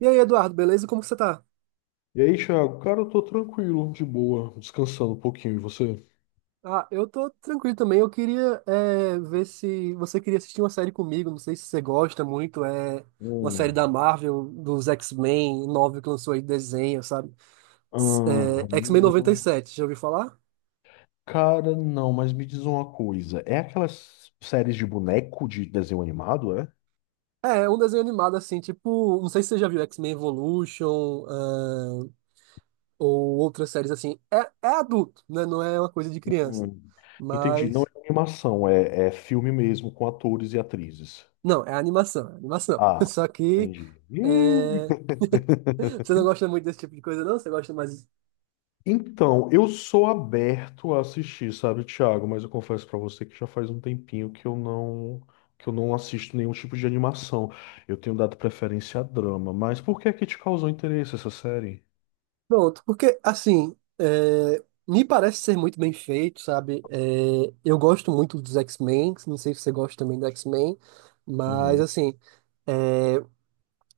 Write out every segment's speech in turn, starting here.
E aí, Eduardo, beleza? Como que você tá? E aí, Thiago? Cara, eu tô tranquilo, de boa, descansando um pouquinho. E você? Ah, eu tô tranquilo também. Eu queria ver se você queria assistir uma série comigo. Não sei se você gosta muito. É uma série da Hum. Marvel, dos X-Men, nova que lançou aí, desenho, sabe? S- Ah, É, X-Men noventa e não. sete, já ouviu falar? Cara, não, mas me diz uma coisa. É aquelas séries de boneco de desenho animado, é? É, é um desenho animado assim, tipo, não sei se você já viu X-Men Evolution, ou outras séries assim. É, é adulto, né? Não é uma coisa de criança. Hum. Entendi, não Mas, é animação, é filme mesmo, com atores e atrizes. não, é animação, é animação. Ah, Só que. entendi. eh, Você não gosta muito desse tipo de coisa, não? Você gosta mais. Então, eu sou aberto a assistir, sabe, Thiago? Mas eu confesso pra você que já faz um tempinho que eu não assisto nenhum tipo de animação. Eu tenho dado preferência a drama, mas por que é que te causou interesse essa série? Pronto, porque assim, me parece ser muito bem feito, sabe? É, eu gosto muito dos X-Men, não sei se você gosta também do X-Men, mas Uhum. assim, é,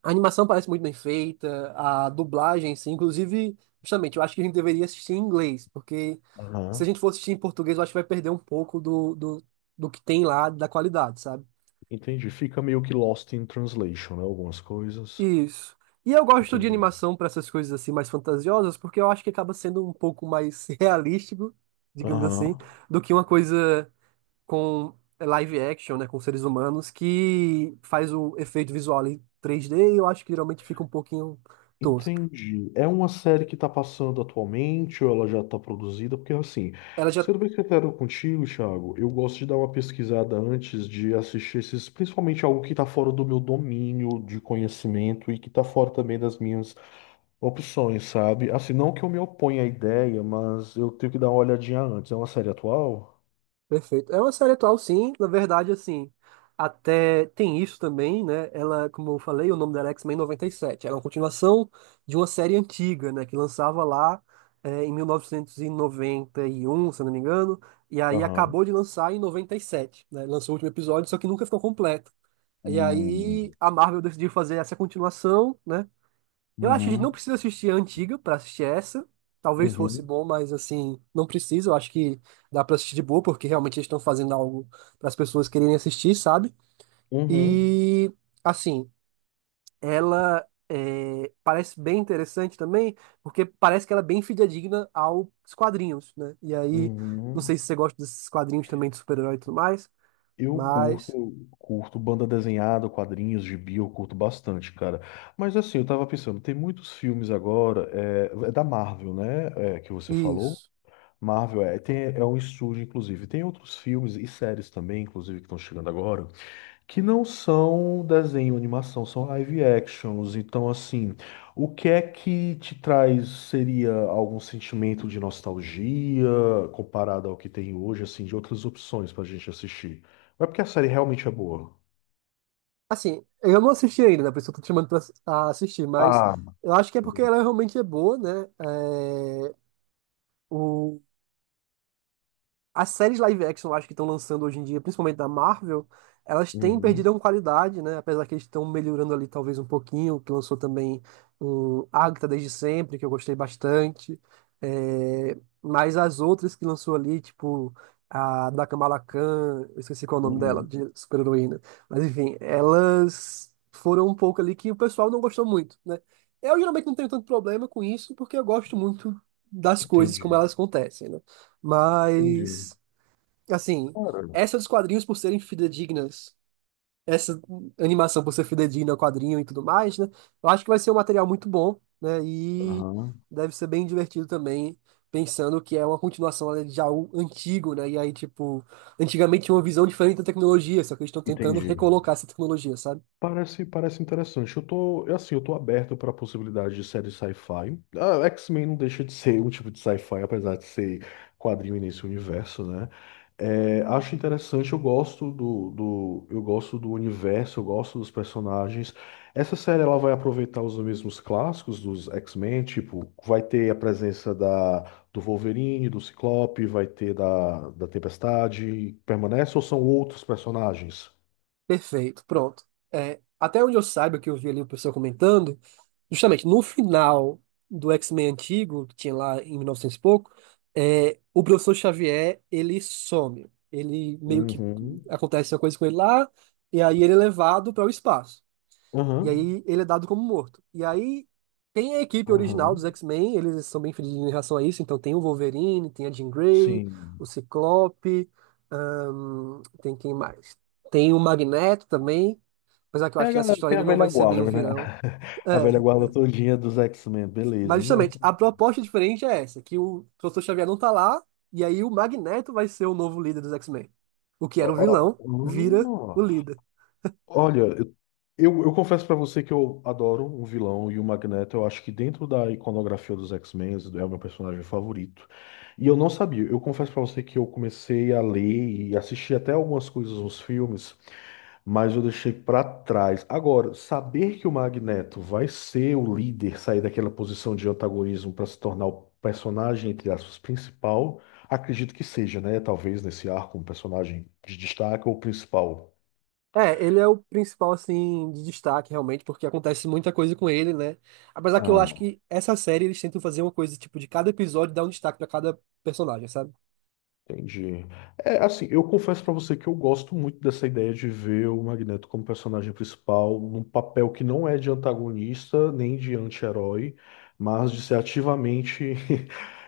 a animação parece muito bem feita, a dublagem, sim. Inclusive, justamente, eu acho que a gente deveria assistir em inglês, porque se a Aham, gente for assistir em português, eu acho que vai perder um pouco do que tem lá, da qualidade, sabe? entendi. Fica meio que Lost in Translation, né? Algumas coisas. Isso. E eu gosto de Entendi. animação para essas coisas assim mais fantasiosas, porque eu acho que acaba sendo um pouco mais realístico, digamos assim, Aham. do que uma coisa com live action, né, com seres humanos, que faz o efeito visual em 3D e eu acho que geralmente fica um pouquinho tosco. Entendi. É uma série que está passando atualmente ou ela já está produzida? Porque assim, Ela já sendo bem sincero contigo, Thiago, eu gosto de dar uma pesquisada antes de assistir esses, principalmente algo que está fora do meu domínio de conhecimento e que está fora também das minhas opções, sabe? Assim, não que eu me oponha à ideia, mas eu tenho que dar uma olhadinha antes. É uma série atual? Perfeito. É uma série atual, sim. Na verdade, assim, até tem isso também, né? Ela, como eu falei, o nome dela é X-Men 97. Ela é uma continuação de uma série antiga, né? Que lançava lá em 1991 se eu não me engano. E aí Aham. acabou de lançar em 97, né? Lançou o último episódio, só que nunca ficou completo. E aí Hum, a Marvel decidiu fazer essa continuação, né? Eu acho que a gente não uhum. precisa assistir a antiga pra assistir essa. Talvez fosse Uhum. bom, mas assim, não precisa. Eu acho que dá pra assistir de boa, porque realmente eles estão fazendo algo para as pessoas quererem assistir, sabe? Uhum. E assim, ela é, parece bem interessante também, porque parece que ela é bem fidedigna aos quadrinhos, né? E aí, não sei Uhum. se você gosta desses quadrinhos também de super-herói e tudo mais, Eu mas curto, curto banda desenhada, quadrinhos, gibi, eu curto bastante, cara. Mas assim, eu tava pensando, tem muitos filmes agora, da Marvel, né? É, que você falou. isso. Marvel é, tem, é um estúdio, inclusive. Tem outros filmes e séries também, inclusive, que estão chegando agora que não são desenho, animação, são live actions. Então, assim, o que é que te traz seria algum sentimento de nostalgia comparado ao que tem hoje, assim, de outras opções pra gente assistir? Ou é porque a série realmente é boa? Assim, eu não assisti ainda, né? Por isso eu tô te chamando pra ass- a assistir, mas Ah, eu acho que é porque ela realmente é boa, né? É, o, as séries live action, eu acho que estão lançando hoje em dia, principalmente da Marvel, elas têm perdido uhum, uma qualidade, né? Apesar que eles estão melhorando ali talvez um pouquinho, que lançou também um Agatha desde sempre, que eu gostei bastante. É, mas as outras que lançou ali, tipo a da Kamala Khan, eu esqueci qual é o nome dela, uhum. de super-heroína. Mas enfim, elas foram um pouco ali que o pessoal não gostou muito, né? Eu geralmente não tenho tanto problema com isso, porque eu gosto muito das coisas como Entendi, elas acontecem, né? entendi. Mas assim, Cara, essa dos quadrinhos por serem fidedignas, essa animação por ser fidedigna ao quadrinho e tudo mais, né? Eu acho que vai ser um material muito bom, né? E aham, deve ser bem divertido também, pensando que é uma continuação, né, de algo antigo, né? E aí, tipo, antigamente tinha uma visão diferente da tecnologia, só que eles estão tentando entendi. recolocar essa tecnologia, sabe? Parece, parece interessante. Eu tô, eu, assim, eu tô aberto para a possibilidade de série sci-fi. Ah, X-Men não deixa de ser um tipo de sci-fi, apesar de ser quadrinho e nesse universo, né? É, acho interessante, eu gosto do, eu gosto do universo, eu gosto dos personagens. Essa série ela vai aproveitar os mesmos clássicos dos X-Men, tipo, vai ter a presença da, do Wolverine, do Ciclope, vai ter da Tempestade. Permanece ou são outros personagens? Perfeito, pronto. É, até onde eu saiba, que eu vi ali o pessoal comentando, justamente no final do X-Men antigo, que tinha lá em 1900 e novecentos e pouco, o professor Xavier, ele some. Ele meio que Uhum. acontece uma coisa com ele lá, e aí ele é levado para o espaço. E Aham. aí ele é dado como morto. E aí tem a equipe original Aham. dos X-Men, eles são bem felizes em relação a isso. Então tem o Wolverine, tem a Jean Grey, Sim. o Ciclope, tem quem mais? Tem o Magneto também, apesar que eu É, acho a que nessa galera história tem a ele não vai velha ser bem o guarda, né? virão. A velha É, guarda é. todinha dos X-Men, Mas beleza. Não. justamente, a proposta diferente é essa, que o Professor Xavier não tá lá, e aí o Magneto vai ser o novo líder dos X-Men. O que Ó, era o ó, vilão, vira hum. o líder. Olha, eu, eu confesso pra você que eu adoro o vilão e o Magneto. Eu acho que dentro da iconografia dos X-Men é o meu personagem favorito. E eu não sabia. Eu confesso pra você que eu comecei a ler e assistir até algumas coisas nos filmes, mas eu deixei para trás. Agora, saber que o Magneto vai ser o líder, sair daquela posição de antagonismo para se tornar o personagem, entre aspas, principal, acredito que seja, né? Talvez nesse arco, um personagem de destaque ou principal. É, ele é o principal, assim, de destaque, realmente, porque acontece muita coisa com ele, né? Apesar que eu acho que essa série eles tentam fazer uma coisa, tipo, de cada episódio dar um destaque pra cada personagem, sabe? Entendi. É, assim, eu confesso pra você que eu gosto muito dessa ideia de ver o Magneto como personagem principal, num papel que não é de antagonista nem de anti-herói, mas de ser ativamente.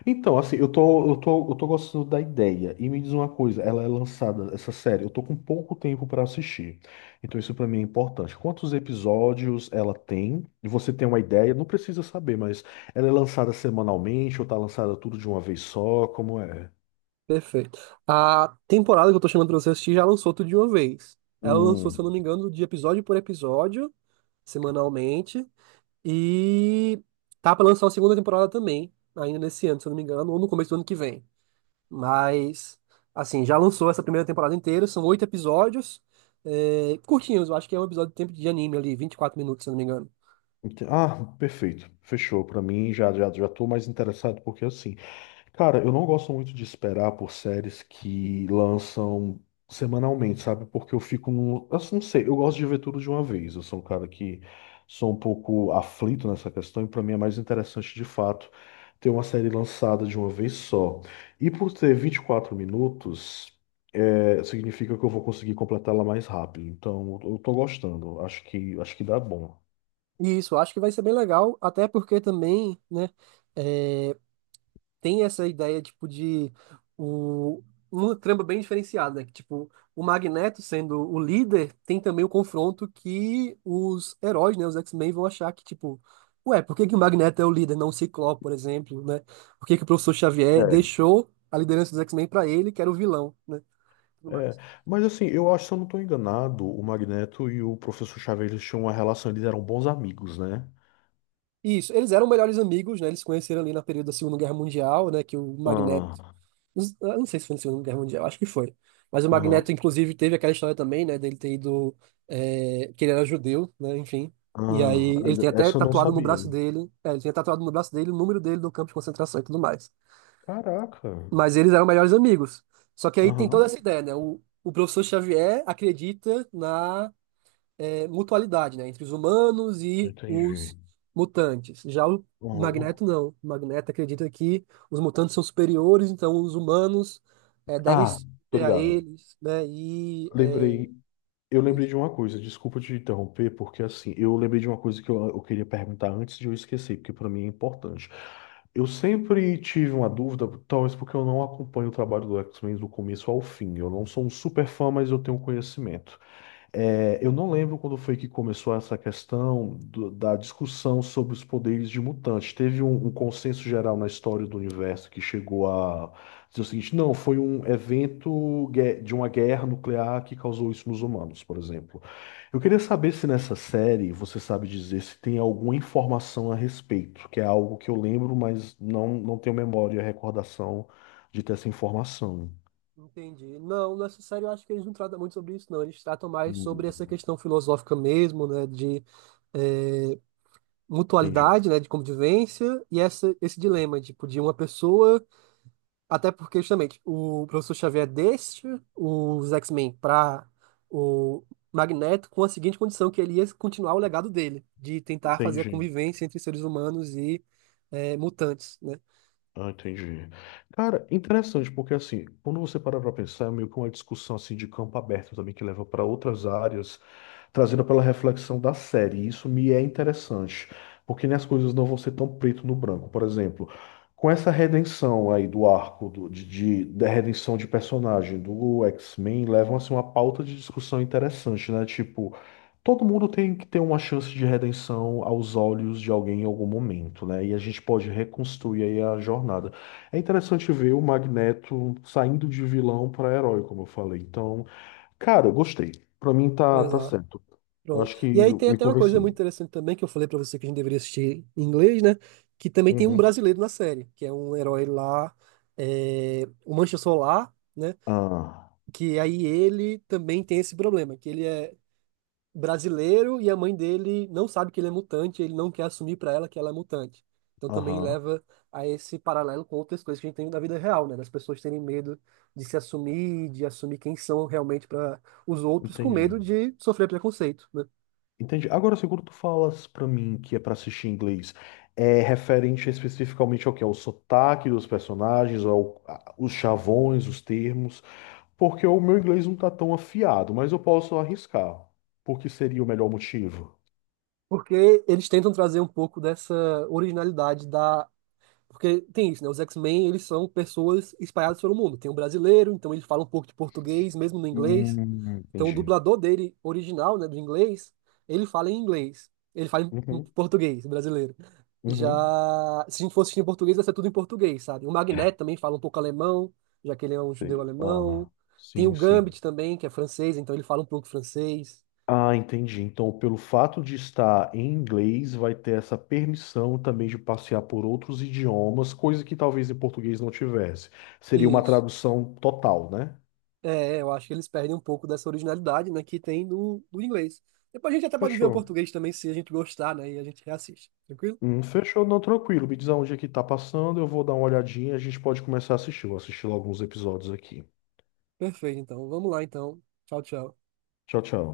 Então, assim, eu tô gostando da ideia. E me diz uma coisa, ela é lançada, essa série, eu tô com pouco tempo pra assistir. Então, isso pra mim é importante. Quantos episódios ela tem? E você tem uma ideia? Não precisa saber, mas ela é lançada semanalmente ou tá lançada tudo de uma vez só? Como é? Perfeito. A temporada que eu tô chamando pra você assistir já lançou tudo de uma vez. Ela lançou, se eu não Hum, me engano, de episódio por episódio, semanalmente. E tá pra lançar a segunda temporada também, ainda nesse ano, se eu não me engano, ou no começo do ano que vem. Mas, assim, já lançou essa primeira temporada inteira, são 8 episódios, curtinhos, eu acho que é um episódio de tempo de anime ali, 24 minutos, se eu não me engano. ente- ah, perfeito. Fechou. Pra mim já tô mais interessado porque assim, cara, eu não gosto muito de esperar por séries que lançam semanalmente, sabe? Porque eu fico num, assim, não sei, eu gosto de ver tudo de uma vez. Eu sou um cara que sou um pouco aflito nessa questão e pra mim é mais interessante de fato ter uma série lançada de uma vez só. E por ter 24 minutos, é, significa que eu vou conseguir completá-la mais rápido. Então, eu tô gostando. Acho que dá bom. E isso, eu acho que vai ser bem legal, até porque também, né, é, tem essa ideia, tipo, de o, uma trama bem diferenciada, né? Que, tipo, o Magneto sendo o líder, tem também o confronto que os heróis, né, os X-Men vão achar que, tipo, ué, por que que o Magneto é o líder, não o Ciclope, por exemplo, né? Por que que o professor Xavier É. deixou a liderança dos X-Men pra ele, que era o vilão, né? Tudo É, mais. mas assim, eu acho, se eu não estou enganado, o Magneto e o Professor Xavier eles tinham uma relação, eles eram bons amigos, né? Isso, eles eram melhores amigos, né? Eles se conheceram ali na período da Segunda Guerra Mundial, né? Que o Magneto Ah, eu não sei se foi na Segunda Guerra Mundial, acho que foi. Mas o aham, Magneto, inclusive, teve aquela história também, né, dele ter ido, que ele era judeu, né, enfim. E ah, aí ele tem até essa eu não tatuado no sabia. braço dele, ele tinha tatuado no braço dele o número dele do campo de concentração e tudo mais. Caraca, Mas eles eram melhores amigos. Só que aí tem toda aham, essa ideia, né? O professor Xavier acredita na mutualidade, né, entre os humanos e entendi. os mutantes. Já o Aham. Magneto não. O Magneto acredita que os mutantes são superiores, então os humanos devem Ah, se tô ter a ligado. eles, né? E Lembrei, eu lembrei isso. de uma coisa, desculpa te interromper, porque assim, eu lembrei de uma coisa que eu queria perguntar antes de eu esquecer, porque para mim é importante. Eu sempre tive uma dúvida, talvez porque eu não acompanho o trabalho do X-Men do começo ao fim. Eu não sou um super fã, mas eu tenho um conhecimento. É, eu não lembro quando foi que começou essa questão do- da discussão sobre os poderes de mutantes. Teve um consenso geral na história do universo que chegou a dizer o seguinte: não, foi um evento gue- de uma guerra nuclear que causou isso nos humanos, por exemplo. Eu queria saber se nessa série você sabe dizer se tem alguma informação a respeito, que é algo que eu lembro, mas não, não tenho memória e recordação de ter essa informação. Entendi. Não, nessa série eu acho que eles não tratam muito sobre isso, não. Eles tratam mais sobre essa Hum, questão filosófica mesmo, né, de é, entendi. mutualidade, né, de convivência e essa, esse dilema, tipo, de uma pessoa. Até porque, justamente, o professor Xavier deixa os X-Men para o Magneto com a seguinte condição, que ele ia continuar o legado dele, de tentar fazer a Entendi. convivência entre seres humanos e mutantes, né? Ah, entendi. Cara, interessante, porque assim, quando você para pra pensar, é meio que uma discussão assim de campo aberto também que leva para outras áreas, trazendo pela reflexão da série. E isso me é interessante, porque né, as coisas não vão ser tão preto no branco. Por exemplo, com essa redenção aí do arco do- da redenção de personagem do X-Men, levam assim uma pauta de discussão interessante, né? Tipo, todo mundo tem que ter uma chance de redenção aos olhos de alguém em algum momento, né? E a gente pode reconstruir aí a jornada. É interessante ver o Magneto saindo de vilão para herói, como eu falei. Então, cara, eu gostei. Pra mim tá, tá Exato. certo. Eu Pronto. acho que E aí tem me até uma coisa muito convenceu. interessante também, que eu falei para você que a gente deveria assistir em inglês, né? Que também tem um Uhum. brasileiro na série, que é um herói lá, o Mancha Solar, né? Ah, Que aí ele também tem esse problema, que ele é brasileiro e a mãe dele não sabe que ele é mutante, ele não quer assumir para ela que ela é mutante. Então também aham, leva a esse paralelo com outras coisas que a gente tem na vida real, né? Das pessoas terem medo de se assumir, de assumir quem são realmente para os outros, com entendi. medo de sofrer preconceito, né? Entendi. Agora, se quando tu falas pra mim que é pra assistir em inglês, é referente especificamente ao que? Ao sotaque dos personagens, ao, a- os chavões, os termos. Porque o meu inglês não está tão afiado, mas eu posso arriscar. Porque seria o melhor motivo. Porque eles tentam trazer um pouco dessa originalidade da Porque tem isso, né? Os X-Men, eles são pessoas espalhadas pelo mundo. Tem um brasileiro, então ele fala um pouco de português, mesmo no inglês. Então o Entendi. dublador dele, original, né, do inglês, ele fala em inglês. Ele fala em Uhum, português, brasileiro. uhum. Já, se a gente fosse assistir em português, ia ser tudo em português, sabe? O Magneto também fala um pouco alemão, já que ele é um judeu Entendi. alemão. Ah, Tem o sim, sim. Gambit também, que é francês, então ele fala um pouco francês. Ah, entendi. Então, pelo fato de estar em inglês, vai ter essa permissão também de passear por outros idiomas, coisa que talvez em português não tivesse. Seria uma Isso. tradução total, né? É, eu acho que eles perdem um pouco dessa originalidade, né, que tem do inglês. Depois a gente até pode ver o Fechou. português também, se a gente gostar, né, e a gente reassiste. Tranquilo? Fechou, não, tranquilo. Me diz aonde é que tá passando, eu vou dar uma olhadinha e a gente pode começar a assistir. Eu vou assistir alguns episódios aqui. Perfeito, então. Vamos lá, então. Tchau, tchau. Tchau, tchau.